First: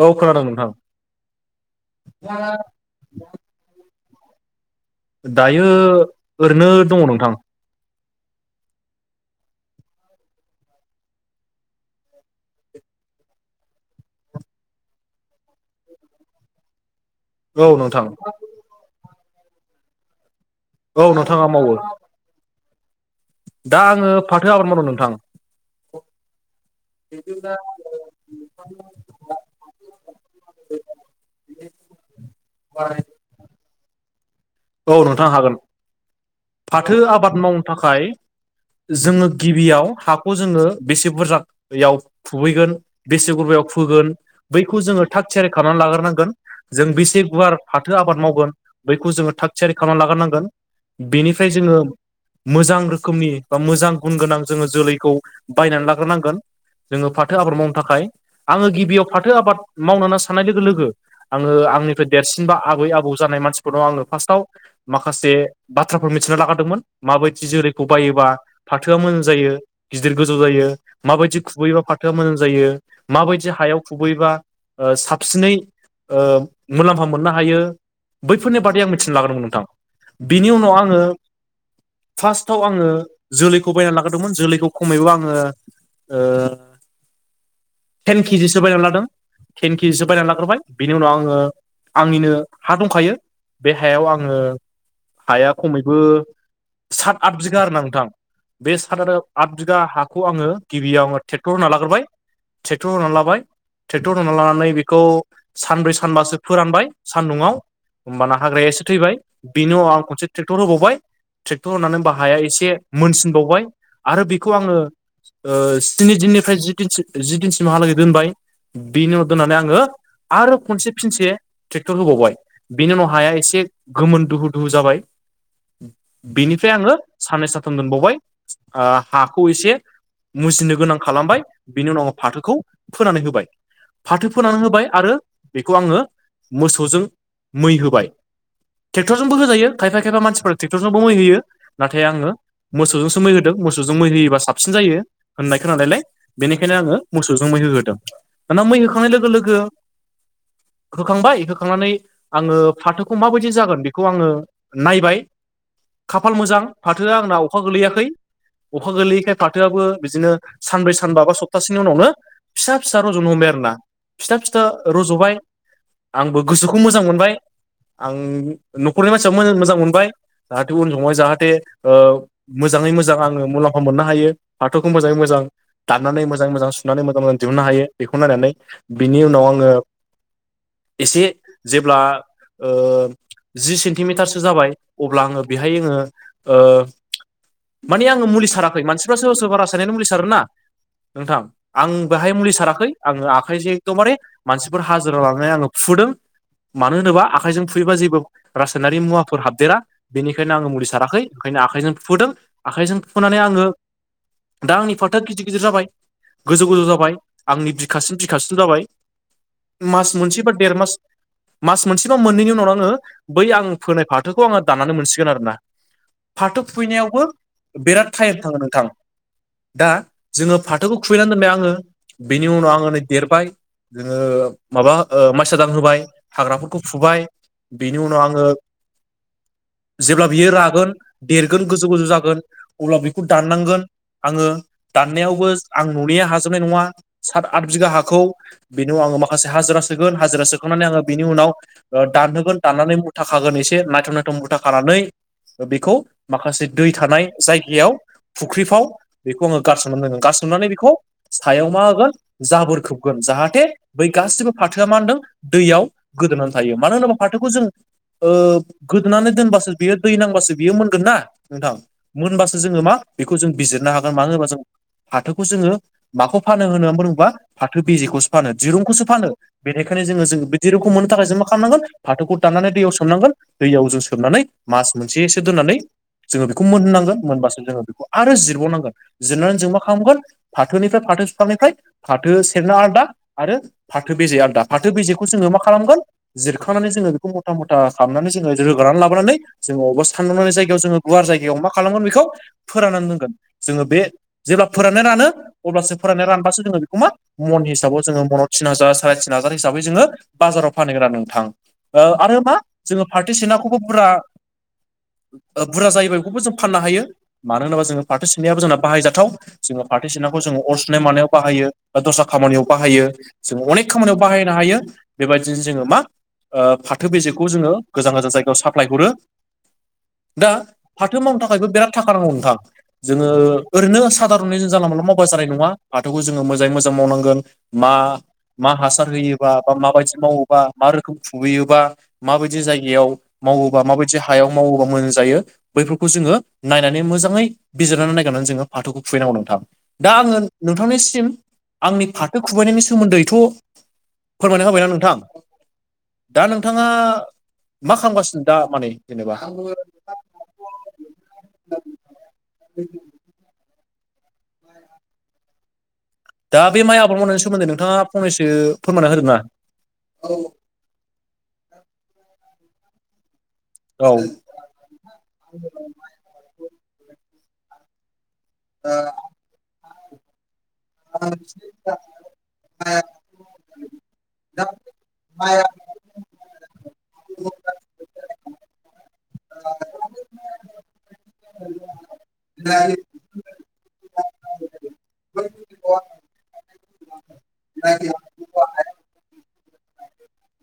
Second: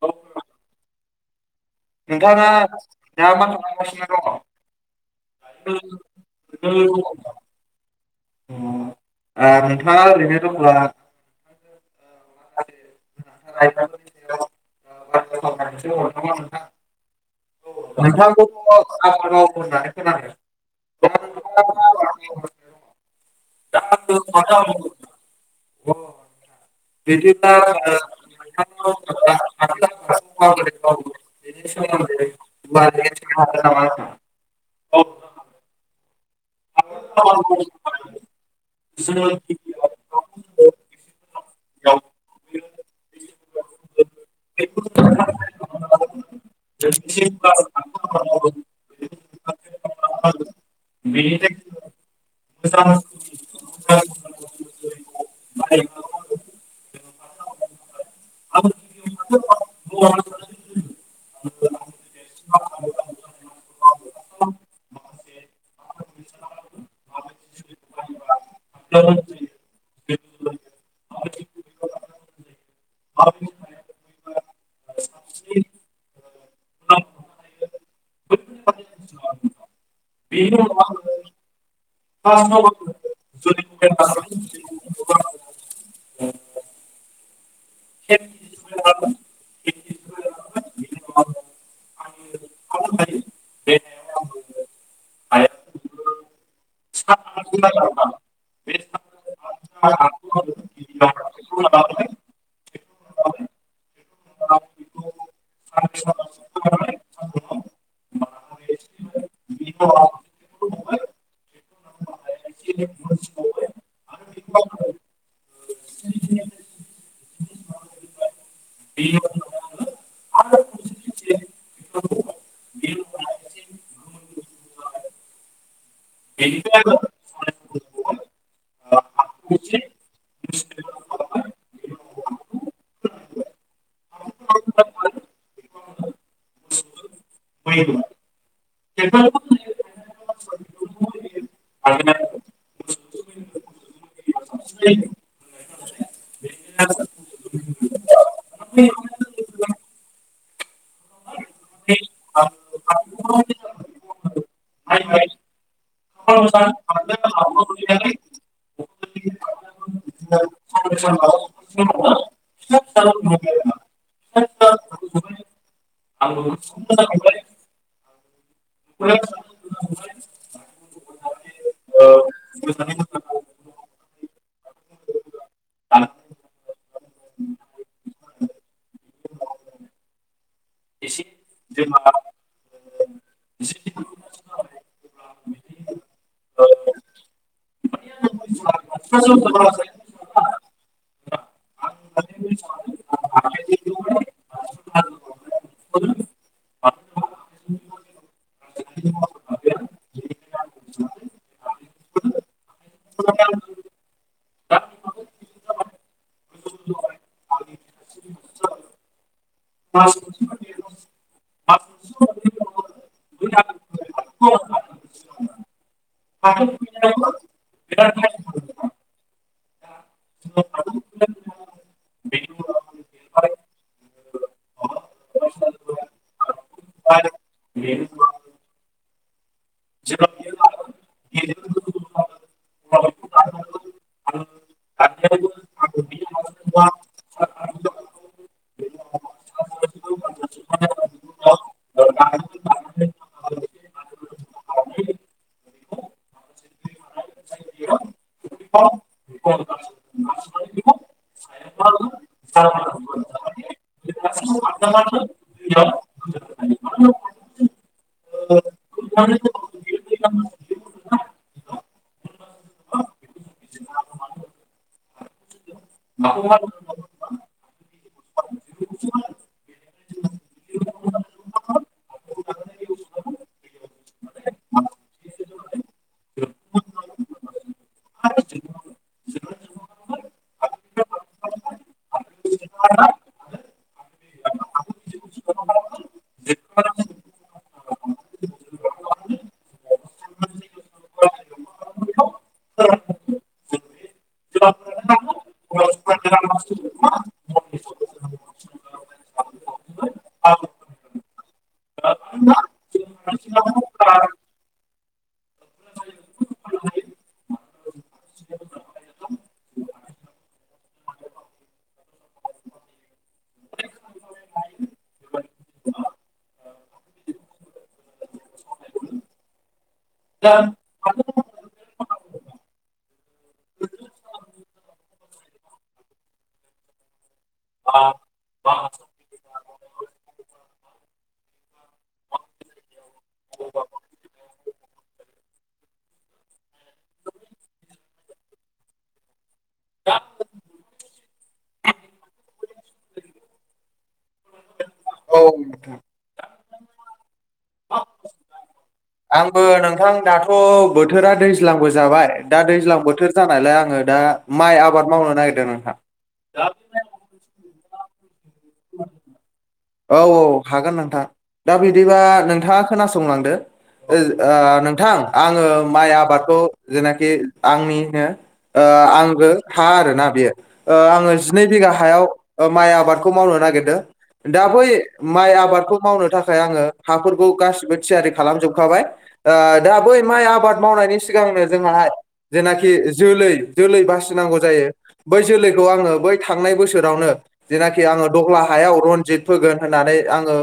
औ खोनादों नोंथां। नोंथाङा [unintelligible] दायो अ, ओरैनो दङ नोंथां। ओ नोंथाङा ओरैनो दंब्ला। [unintelligible] [unintelligible] औ नोंथां नोंथांखौथ आबाद मावो होननानै खोनादों। औ नोंथां आं मा मावो। आबाद मावगासिनो दङ? दा आङो फाथो आबाद मावदों नोंथां। [unintelligible] बिदिब्ला ओ नोंथांनाव आं फाथो [unintelligible] [unintelligible] औ नोंथां हागोन। फाथो आबाद मावनो थाखाय। जोङो गिबियाव हाखौ जोङो बेसे बुरजा। बेयाव फुहैगोन बेसे गुरबायाव फोगोन बैखौ जोङो थाग थियारि खालामनानै लाग्रोनांगोन। जों बेसे गुवार फाथो आबाद मावगोन बैखौ जोङो थाग थियारि खालामना लाग्रोनांगोन। बेनिफ्राय जोङो। मोजां रोखोमनि। जोङो फाथो आबाद मावनो थाखाय आङो गिबियाव फाथो आबाद मावनानै साननाय लोगो लोगो आङो आं आंनिफ्राय देरसिन बा आबै- आबौ जानाय मानसिफोर नाव आंनो फार्स्टआव माखासे बाथ्राफोर मिथिना लाग्रोदोंमोन माबायदि जोलैखौ बायोबा फाथोआ मोजां जायो गिदिर गोजौ जायो। माबायदि खुबैबा फाथोआ मोजां जायो माबायदि हायाव खुबैबा? साबसिनै मुलाम्फा मोननो हायो। बैफोरनि बादै आं मिथिना लागदोंमोन नोंथां बिनि उनाव आङो। फार्स्टआव आङो जोलैखौ बायनानै लाग्रोदोंमोन। जोलैखौ खमायब आङो टेन केजिसो बायनानै लादों। थेनखि जोब बायनानै लाग्रोबाय बिनि उनाव आङो आंनिनो हा दंखायो। बे हायाव आङो हाया खमैबो सात, आथ बिगा आरो ना नोंथां बे सात आरो। आथ बिगा हाखौ आङो गिबियाव आङो ट्रेक्टर होनानै लाग्रोबाय ट्रेक्टर होनानै लाबाय। ट्रेक्टर होनना लानानै बेखौ सानब्रै सानबासो फोरानबाय सान्दुंआव होमबाना हाग्राया एसे थैबाय बेनि उनाव आं खनसे ट्रेक्टर होबावबाय। ट्रेक्टर होननानै बाहाया एसे मोनसिनबावबाय आरो बेखौ आङो स्नि दिननिफ्राय जिन जि दिनसिमहालागै दोनबाय। बिनि उनाव दोननानै आङो आरो खनसे फिनसे ट्रेक्टर होबावबाय बिनि उनाव हाया एसे गोमोन दुहु- दुहु जाबाय बेनिफ्राय आङो साननै, साथाम दोनबावबाय हाखौ एसे मुजिनो गोनां खालामबाय बिनि उनाव फाथोखौ फोनानै होबाय। फाथो फोनानै होबाय आरो बेखौ आङो मोसौजों मै होबाय। ट्रेक्टरजोंबो होजायो खायफा - खायफा मानसिफोरा टेक्टरजोंबो मै होयो नाथाय आङो मोसौ जोंसो मै होदों मोसौजों मै होयोब्ला साबसिन जायो होनाय खोनानायलाय बेनिखायनो आङो मोसौजों मै होगोरदों। दाना मै होखांना होखांनाय लोगो - लोगो होखांबाय होखांनानै आङो फाथोखौ माबायदि जागोन बे-' ओ नायबाय खाफाल मोजां फाथो आंना अखा गोलैयाखै। अखा गोलैयैखाय फाथोआबो बिदिनो सानब्रै, सानबा, बा सप्तासेनि उनावनो फिसा -फिसा रजन हमो आरोना। फिसा- फिसा रज'बाय आंबो गोसोखौ मोजां मोनबाय आं। न'खरनि मानसिया मोज मोजां मोनबाय। जाहाथे उन समै जाहाथे मोजाङै मोजां आङो मुलाम्फा मोननो हायो फाथोखौ मोजाङै मोजां। दाननानै मोजाङै मोजां सुनानै मोजां - मोजां दिहुननो हायो बेखौ नायनानै बिनि उनाव आङो। एसे जेब्ला जि सेन्टिमिटारसो जाबाय अब्ला आङो बेहाय आङो ओ माने आङो मुलि साराखै मानसिफ्रा सोरबा सोरबा रासायनारि मुलि सारोना? नोंथां आं बेहाय मुलि साराखै आङो आखाइजों एखदबारे मानसिफोर हाजिरा लांनानै आङो फुदों मानो होनोबा आखाइजों फुयोबा जेबो रासायनारि मुवाफोर हाबदेरा बेनिखायनो आङो मुलि साराखै ओंखायनो आखाइजों थुफुदों आखाइजों फुफोननानै आङो दा आंनि फाराथो गिदिर- गिदिर जाबाय गोजौ - गोजौ जाबाय आंनि बिखासिन - बिखासिन जाबाय। मास मोनसे बा देर मास मास मोनसे बा मोननैनि उनाव आङो। बै आं फोनाय फाथोखौ आङो दानानानै मोनसिगोन आरोना। फाथो फुहैनायावबो बिराद टाइम थाङो नोंथां। दा जोङो फाथोखौ खुबैनानै दोनबाय आङो बेनि उनाव आङो नै देरबाय जोङो माबा ओ माइसादान होबाय हाग्राफोरखौ फुबाय बे आङो जेब्ला बियो रागोन देरगोन गोजौ गोजौ जागोन अब्ला बेखौ दाननांगोन। आङो दाननायावबो आं न'निया हाजोबनाय नङा सात आथ बिगा हाखौ बेनिाव आं आङो माखासे हाजिरा सोगोन हाजिरा सोखांनानै आङो बिनि उनाव दानहोगोन। दाननानै मुथा खागोन एसे नायथाव नायथम मुथा खानानै बेखौ माखासे दै थानाय जायगायाव फुख्रिफाव बेखौ आङो गारसननो रोंङोन गार सुनानै बेखौ सायाव मा होगोन जाबोर खोबगोन जाहाथे बै गासिबो फाथोआ मा होनदों दैयाव गोदोनानै थायो मानो होनोबा फाथोखौ जों ओ गोदोनानै दोनबासो बियो दै नांबासो बियो मोनगोन ना नोंथां मोनबासो जोङो मा बेखौ जों बिजिरनो हागोन मानो होनोबा जों फाथोखौ जोङो माखौ फानो होनो बुङोबा फाथो बिजिखौसो फानो दिरुंखौसो फानो बेनिखायनो जोङो जों बे दिरुंखौ मोननो थाखाय जों मा खालामनांगोन फाथोखौ दाननानै दैयाव सोमनांगोन दैयाव जों सोमनानै मास मोनसेसो दोननानै जोङो बेखौ मोननांगोन मोनबासो जोङो बेखौ आरो जिरबावनांगोन जिरनानै जों मा खालामगोन फाथोनिफ्राय फा फाथो बिफांनिफ्राय फाथो सेरना आलदा आरो फाथो बेेजे आलदा फाथो बेेखौ जोङो मा खालामगोन जिर खनानै जोङो बेखौ मथा मथा खालामनानै जोङो रोगानानानै लाबोनानै जोङो अबा सानदांनानै जायगायाव जो गुवार जायगायाव मा खालामगोन बेखौ फोराननानै दोनगोन जोङो बे जेब्ला फोराननानै रानो अब्लासो फोराननानै रानबासो जोङो बेखौ मा मन हिसाबाव जोङो मनाव थिन हाजार साराय तिन हाजार हिसाबै जोङो बाजाराव फानहैग्रा नोंथां। ओ आरो मा जोङो पार्टि सेनाखौबो बुरा बुरजा जायोबा बेखौबो जों फाननो हायो मानो होनोबा जोङो फारटि सबनायाबो जोंना बाहायजाथाव जोङो फाथो सिनाखौ जोङो अर सुनाय मानायाव बाहायो बा दस्रा खामानियाव बाहायो जों अनेक खामानियाव बाहायनो हायो। बेबायदिनो जोङो मा ओ फाथो बेजेखौ जोङो गोजान गोजान जायगायाव साप्लाय हरो। दा फाथो मावथां बो बिराद थाखा नांगौ नोंथां जोङो ओरैनो सधारनै जों जानला मोनानला मावबा जानाय नङा बाथौखौ जोङो मोजाङै मोजां मावनांगोन मा मा हासार होयोबा बा माबायदि मावोबा मा रोखोम खुुबैयोबा माबायदि जायगायाव मावोबा माबायदि हायाव मावोबा मोजां जायो बैफोरखौ जों ङो नायनानै मोजाङै बिजिरनानै नायनानै जोङो फाथोखौ फुुहैनांगौ नोंथां दा आङो नोंथांनिसिम आंनि फाथो खुबायनायनि सोमोन्दैथ' फोरमायना होबायना नोंथां। औ नोंथां दा नोंथाङा मा खालामगासिनो दा माने जेनेबा? आंबो नोंथां दाथ' बोथोरा दैज्लांबो जाबाय दा दैज्लां बोथोर जानायलाय आं आङो दा माइ आबाद मावनो नागिरदों नोंथां। दा बे माइ आबाद मावनायनि सोमोन्दै नोंथाङा फंनैसो फोरमानना होदों ना औ औ हागोन नोंथां दा बिदिबा नोंथाङा खोनासंलांदो। औ ओ नोंथां आङो माइ आबादखौ जेनाखि आंनिनो ओ आंबो हा आरोना बेयो। ओ आङो जिनै बिगा हायाव माइ आबादखौ मावनो नागिरदों। दा बै माइ आबादखौ मावनो थाखाय आङो हाफोरखौ गासिबो थियारि खालामजोबखाबाय ओ दा बै माइ आबाद मावनायनि सिग गांनो जोंङाहाय जेनाखि जोलै जोलै बासिनांगौ जायो बै जोलैखौ आंङो बै थांनाय बोसोरावनो जेनाखि आङो दलाहायाव र' जिद फोगोन होननानै आङो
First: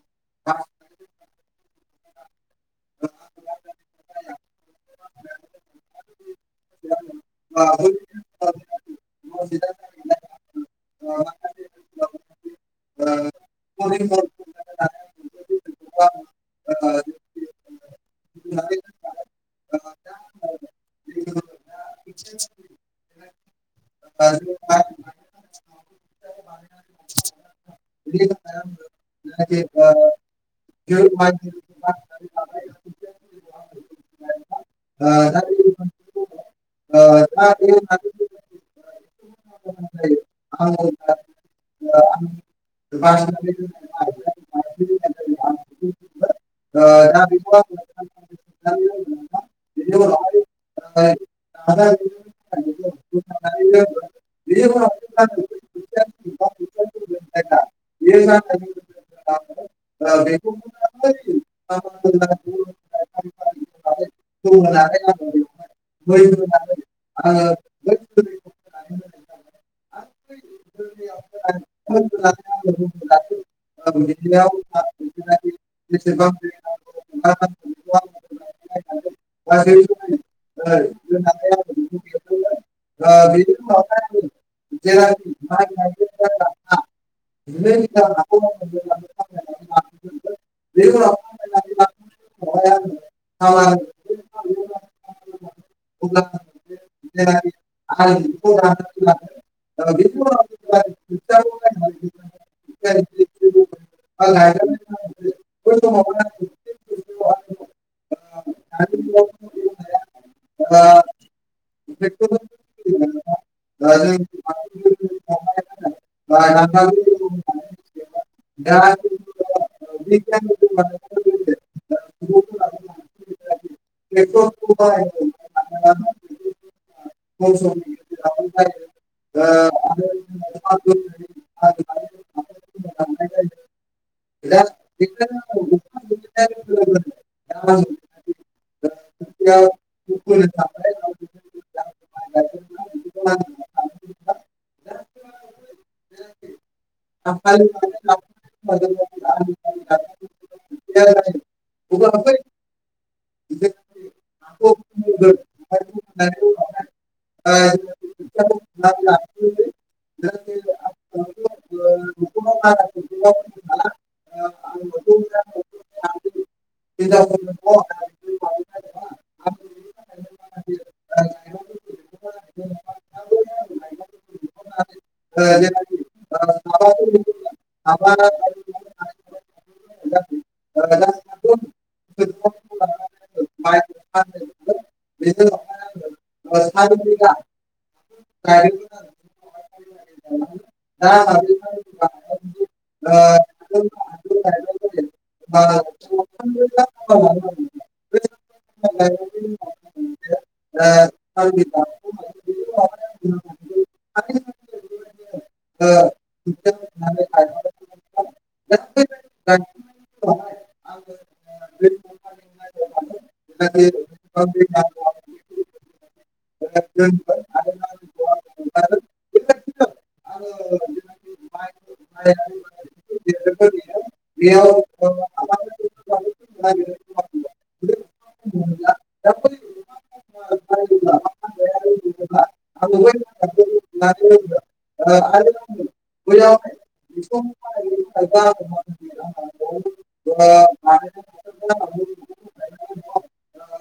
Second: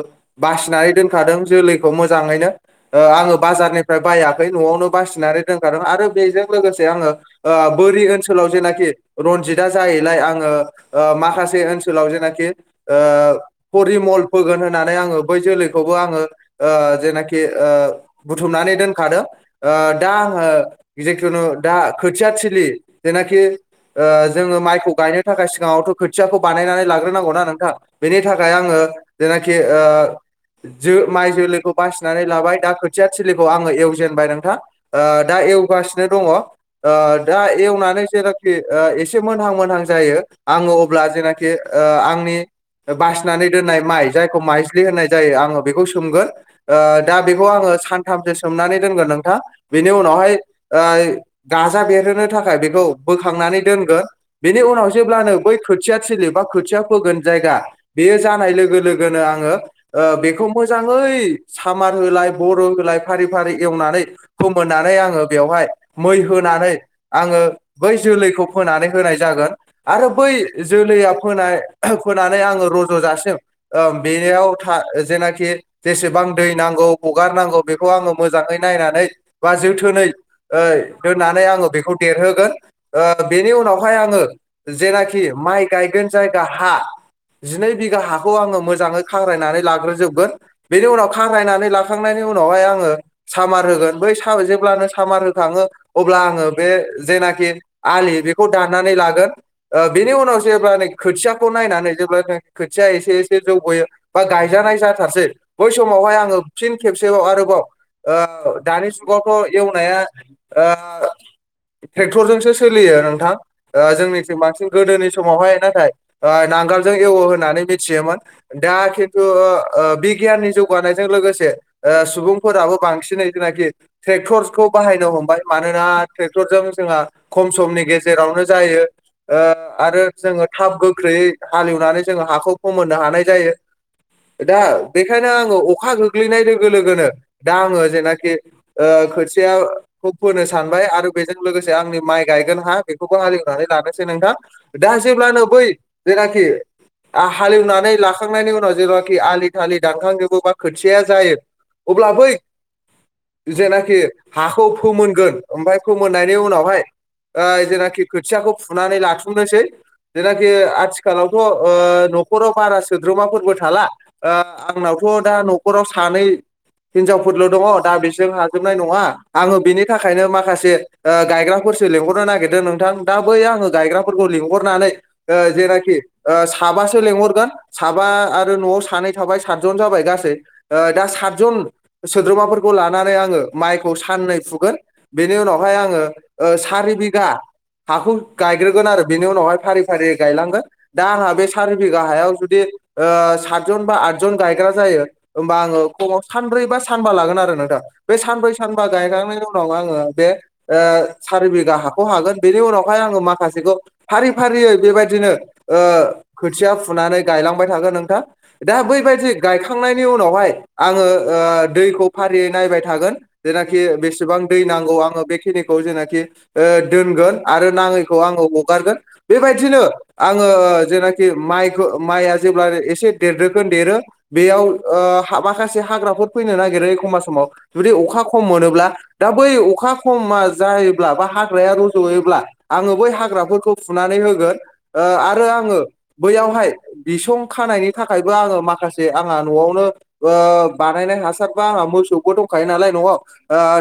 बासिनानै दोनखादों जोलैखौ मोजाङैनो। ओ आङो बाजारनिफ्राय बायाखै न'आवनो बासिनानै दोनखादों आरो बेजों लोगोसे आङो ओ बोरि ओनसोलाव जेनाखि रनजितआ जाहैलाय आङो ओ माखासे ओनसोलाव जेनाखि परिमल फोगोन नानै आंङो बै जोलैखौबो आङो ओ जेख ओ बुथुमनानै दोनखादों। ओ दा आंङो जिथुनु दा खोथिया थलि जेनाखि ओ जोङो माइखौ गायनो थाखाय सिगाङावथ' खोथियाखौ बानायनानै लाग्रोनांगौ ना नोंथा बेनि थाखाय आङो जेनाखि ओ ओ जों माइ-माइ जोलैखौ बासिनानै लाबाय दा खोथिया थिलिखौ आङो एवजेनबाय नोंथां दा एवगासिनो दङ दा एवनानै जेनाखि ओ एसे मोनहां मोनहां जायो आङो अब्ला जेनाखि ओ आंनि बासिनानै दोननाय माइ जाय जायखौ माइज्लि होननाय जायो आंङो बेखौ सोमगोन दा बेखौ आंङो सानथामसो सोमनानै दोनगोन नोंथां बेनि उनावहाय ओ गाजा बेरहोनो थाखाय बोखांनानै दोनोन बेनि उनाव जेब्लानो बै ख खोथिया थिलि बा खोथिया फोगोन जायगा बेयो जानाय लोगो लोगोनो आङो ओ बेखौ मोजाङै सामार होलाय बर' होलाय फारि फारि एवनानै फोमोननानै आङो बेवहाय मै होनानै आङो बै जोलै खौ फोनानै होनाय जागोन आरो बै जोलैआ फोनाय फोनानै आङो रज' जाासिम ओम बेनियाव था जेनाखि जेसेबां दै नांगौ हगारनांगौ बेखौ आङो मोजाङै नायनानै बा जोथोनै ओ दोननानै आङो बेखौ देरहोगोन ओ बेनि उनावहाय आङो जेनाखि माइ गायगोन जायगा हा जिनै बिघा हाखौ आङो मोज जाङो खांरायनानै लाग्रोजोबगोन बेनि उनाव खारायनानै लाखांनायनि उनावहाय आङो सामार होगोन बै साव जेब्लानो सामार होखाङो अब्ला आङो बे जेनाखि आलि बेखौ दाननानै लागोन ओ बेनि उनाव जेबब्ला नो खोथियाखौ नायनानै जेब्ला खोथिया एसे एसे जौगयो बा गायजानाय जाथारसै बै समावहाय आङो फिन खेबसेबाव आरोबाव ओ दानि जुगावथ' एवनाया ओ ट्रेक्टरजोंसो सोलियो नोंथां ओ जोंनिथिं बांसिन गोदोनि समावहाय नाथाय ओ नांगोलजों एवो होननानै मिथियोमोन दा खिन्थु ओ बिगियाननि जौगानायजों लोगोसे ओ सुबुंफोराबो बांसिनै जेनाखि ट्रेक्टर खौ बाहायनो हमबाय मानोना ट्रेक्टरजों जोंहा खम समनि गेजेरावनो जायो। ओ आरो जोङो थाब गोख्रैयै हालेवनानै जोङो हाखौ फोमोननो हानाय जायो। दा बेखायनो आङो अखा गोग्लैनाय लोगो लोगोनो दा आङो जेनाखि ओ खोथियाखौ फोनो सानबाय आरो बेजों लोगोसे आंनि माइ गायगोन हा बेखौबो हालेवनानै लानोसै खो नोंथां दा जेब्लानो बै जेनाखि आ हालेवनानै लाखांनायनि उन नाव जेनाखि आलि थालि दानखांजोबो बा खोथिया जायो अब्ला बै जेनाखि हाखौ फोमोनगोन ओमफाय फोमोननायनि उनावहाय ओ जेनाखि खोथियाखौ फुनानै लाथुमनोसै जेनाखि आथिख खालावथ ओ न'खराव बारा सोद्रोमाफोरबो थाला ओ आंनावथ दा न'खराव सानै हिनजावफोरल' दङ दा बिसोर हाजोबनाय नङा आङो बेनि थाखायनो माखासे ओ गायग्राफोर सो लेंहरनो नागिरदों नोंथां दा बै आङो गायग्राफोरखौ लिंहरनानै ओ जेना खि ओ साबासो लेंहरगोन साबा आरो न'आव सानै थाबाय सातजन जाबाय गासै दा सातजन सोद्रोमाफोरखौ लानानै आङो माइखौ साननै फुगोन बेनि उनावहाय आङो ओ सारि बिगा हाखौ गायग्रोगोन आरो बेनि उनावहाय फारि फारि गायलांगोन दा आंहा बे सारि बिघा हायाव जुदि ओ सातजन बा आदजन गायग्रा जायो होमबा आङो खमस सानब्रै बा सानबा लागोन आरो नोंथां बे सानब्रै सानबा गायखांनायनि उनाव आङो बे ओ सारि बिघा हाखौ हागोन बेनि उनावहाय आङो माखासेखौ फारि फारियै बेबायदिनो ओ खोथिया फुनानै गायलांबाय थागोन नोंथां दा बैबायदि गायखांनायनि उन नावहाय आङो दैखौ फारियै नायबाय थागोन जेनाखि बेसेबां दै नांगौ आङो बे खिनिखौ जेनाखि ओ दोनगोन आरो नाङैखौ आङो हगारगोन बेबायदिनो आङो जेनाखि माइखो माइआ जेब्ला एसे देरदोगोन देरो बेयाव ओ हा माखासे हाग्राफोर फैनो नागिरो एखमबा समाव। जुदि अखा खम मोनोब्ला, दा बै अखा खम मा जायोब्ला बा हाग्राया रज'योब्ला, आङो बै हाग्राफोरखौ फुनानै होगोन। ओ आरो आङो बैयावहाय बिसं खानायनि थाखायबो आङो माखासे आङा न'आवनो ओ बानायनाय हास सारबा आंहा मोसौबो दंखायो नालाय न'आव। ओ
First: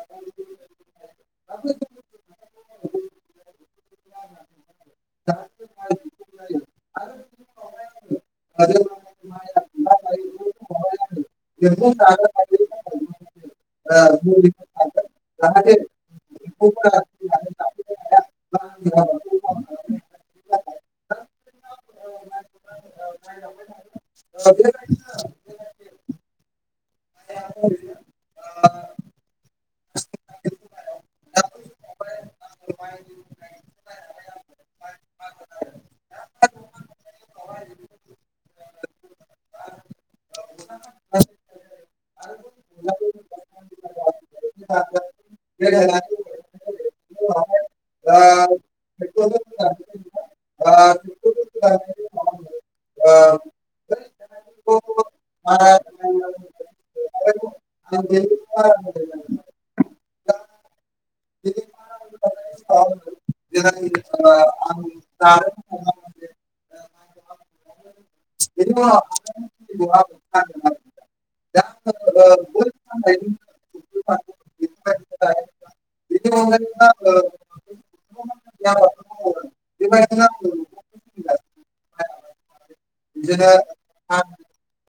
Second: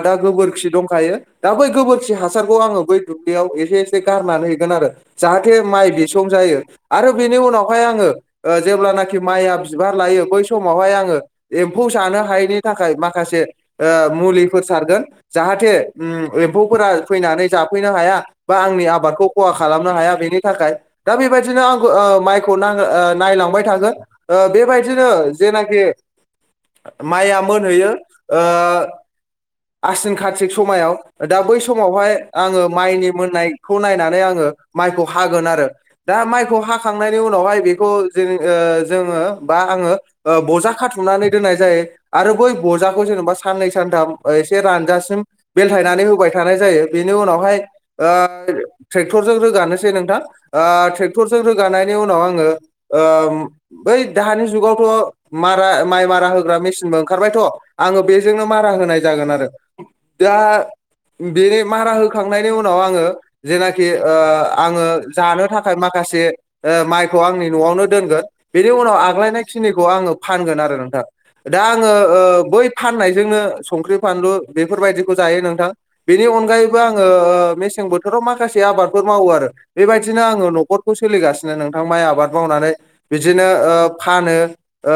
दा गोबोरखि दंखायो, दा बै गोबोरखि हासारखौ आङो बै दुब्लियाव एसे एसे गारनानै हैगोन आरो। जाहाथे माइ बे सं जायो आरो बेनि उनावहाय आङो ओ जेब्लानाखि माइया बिबार लायो, बै समावहाय आङो एम्फौ जानो हायैनि थाखाय मा खासे ओ मुलिफोर सारगोन जाहाथे उम एम्फौफोरा फैनानै जाफैनो हाया। बा आंनि आबादखौ खहा खालामनो हाया बेनि थाखाय। दा बेबादिनो आंखो ओ माइखौ नायलांबाय थागोन। बेबायदिनो जेनाखि माइया मोनहैयो ओ आसिन खाथिख समायाव दा बै समावहाय आङो माइनि मोननायखौ नायनानै आङो माइखौ हागोन आरो। दा माइखौ हाखांनायनि उनावहाय बेखौ ज ओ जोङो बा आङो ओ बजा खाथुम नानै दोननाय जायो आरो बै बजाखौ जेनेबा साननै सानथाम एसे रानजासिम बेलथायनानै नानै होबाय थानाय जायो। बेनि उनावहाय ओ ट्रेक्टरजों रोगानोसै नोंथां। ओ ट्रेक्टरजों रोगानायनि उनाव आङो ओ बै दाहानि जुगावथ' माइ मारा माइ मारा होग्रा मेचनबो ओंखारबायथ', आङो बेजोंनो मारा होनाय जागोन आरो। दा बेनि मारा होखांनायनि उनाव आङो जेनाखि ओ आङो जानो थाखाय माखास से माइखौ आंनि न'आवनो दोनगोन। बेनि उनाव आग्लायनाय खिनिखौ आङो फानगोन आरो नोंथां। दा आङो ओ बै फाननायजोंनो संख्रि फानलु बेफोरबायदिखौ जायो नोंथां। बेनि अनगायैबो आङो ओ मेसें बोथोराव माखासे आबादफोर मावो आरो। बेबायदिनो आङो न'खरखौ सोलिगासिनो नोंथां माइ आबाद मावनानै। बिदिनो ओ फानो। ओ